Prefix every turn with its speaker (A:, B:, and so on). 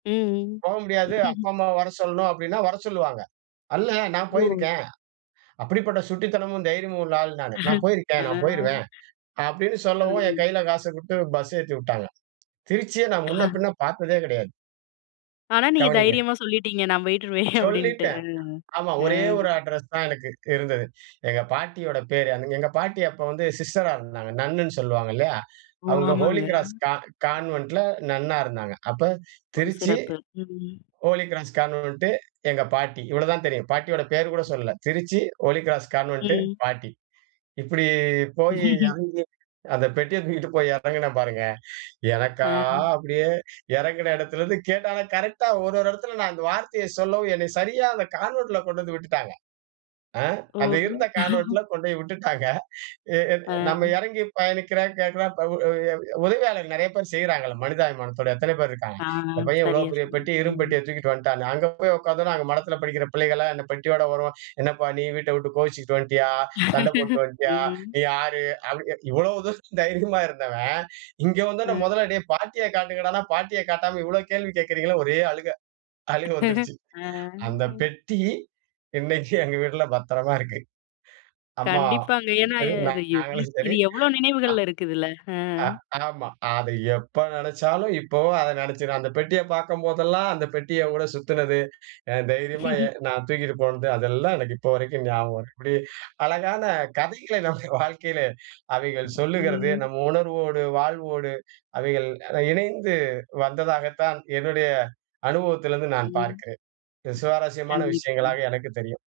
A: ம்.
B: போக முடியாது. அப்பா, அம்மா வர சொல்லணும் அப்படின்னா வர சொல்லுவாங்க. அல்ல நான்
A: ஓ.
B: போயிருக்கேன். அப்படிப்பட்ட சுட்டித்தனமும் தைரியமும் உள்ள ஆள் நானு. "நான்
A: ஆ
B: போயிருக்கேன் நான்
A: [unintelligible]
B: போய்ருவேன்" அப்படின்னு சொல்லவும் என்
A: ம்.
B: கையில காச குடுத்து பஸ் ஏத்திவிட்டாங்க. திருச்சிய நான் முன்ன பின்ன பாத்ததே கிடையாது.
A: ஆனா, நீங்க
B: கவனிங்க.
A: தைரியமா சொல்லிட்டீங்க "நான் போயிட்டுவருவேன்". அப்படின்னுட்டு.
B: சொல்லிட்டேன். ஆமா ஒரே ஒரு அட்ரஸ் தான் எனக்கு இருந்தது. எங்க பாட்டியோட பேரு. எங்க பாட்டி அப்ப வந்து சிஸ்டரா இருந்தாங்க. நன்னுன்னு சொல்லுவாங்க இல்லயா.
A: ஓ!
B: அவங்க ஹோலி
A: ஆமாங்க.
B: கிராஸ் கா கான்வென்ட்ல நன்னா இருந்தாங்க. அப்போ
A: ஒ!
B: திருச்சி.
A: சிறப்பு. ம்.
B: ஹோலி கிராஸ் கான்வென்ட்டு, எங்க பாட்டி. இவ்வளோ தான் தெரியும். பாட்டியோட பேர் கூட சொல்லல. திருச்சி, ஹோலி கிராஸ் கான்வென்ட்டு,
A: ம்.
B: பாட்டி. இப்புடி போய் எறங்கி அந்த பெட்டிய தூக்கிட்டு போய் எறங்குனேன் பாருங்க!
A: ஆ.
B: எனக்கா அப்படியே எறங்கின இடத்திலிருந்து கேட்டா ஆனா கரெக்டா ஒரு ஒரு இடத்துல நான் அந்த வார்த்தைய சொல்லவும் என்ன சரியா அந்த கான்வென்ட்ல கொண்டு வந்து விட்டுட்டாங்க. ஆ அது
A: ஓ.
B: இருந்த கான்வென்ட்ல கொண்டோய் விட்டுட்டாங்க. அ அ
A: ஆ.
B: நம்ம எறங்கி பயணிக்கிறேன், கேட்கறேன், உ உ உதவியாளர் நெறைய பேர் செய்றாங்கல, மனிதாபிமானத்தோட எத்தன பேர் இருக்காங்க.
A: ஆ
B: இந்த பையன் இவ்வளவு
A: சரியா
B: பெரிய
A: சொன்னீங்க.
B: பெட்டிய, இரும்பு
A: ம்.
B: பெட்டிய தூக்கிட்டு வந்த்ட்டான்னு. அங்க போய் உக்காந்தோன்ன, அங்க மடத்தில படிக்கிற பிள்ளைகள்லாம் இந்த பெட்டியோட வரவும், "என்னப்பா நீ வீட்டை விட்டு கோவிச்சுக்ட்டு வந்த்டியா? சண்டை போட்டுட்டு வந்த்டியா?
A: ம்.
B: நீ யாரு?" அப்டி கே இவ்வளவு தூரம் தைரியமா இருந்தவன் இங்க வந்தோன்ன,
A: ம்.
B: முதல்ல டேய் பாட்டிய காட்டுங்கடான்னா பாட்டிய காட்டாம இவ்வளவு கேள்வி கேக்கறீங்கலேன்னு, ஒரே அழுகை, அழுகை வந்துருச்சு.
A: ஆ
B: அந்த பெட்டி இன்னைக்கும் எங்க வீட்ல பத்திரமா இருக்கு.
A: கண்டிப்பாங்க.
B: அம்மாவும்
A: ஏன்னா
B: சரி
A: எ இது எவ்ளோ
B: நாங்களும் சரி.
A: இது எவ்வளோ
B: அ
A: நினைவுகள்ல இருக்குதுல்ல. ஆ.
B: அ ஆமா, அத எப்போ நெனைச்சாலும், இப்போவும் அதை நினைச்சி அந்த பெட்டிய பாக்கும்போதெல்லாம், அந்த பெட்டியோட சுத்தினது, எ தைரியமா நான் தூக்கிட்டு போனது. அதெல்லாம் எனக்கு இப்போ வரைக்கும் ஞாபகம் வருது. இப்படி அழகான கதைகளை நம்ம வாழ்க்கையிலே அவைகள் சொல்லுகிறது.
A: ம்.
B: நம்ம உணர்வோடு, வாழ்வோடு, அவைகள் இணைந்து வந்ததாகத்தான் என்னுடைய அனுபவத்திலேருந்து நான்
A: ம்.
B: பார்க்கிறேன். இது சுவாரஸ்யமான விஷயங்களா
A: கண்டிப்பாங்க.
B: எனக்கு தெரியும்.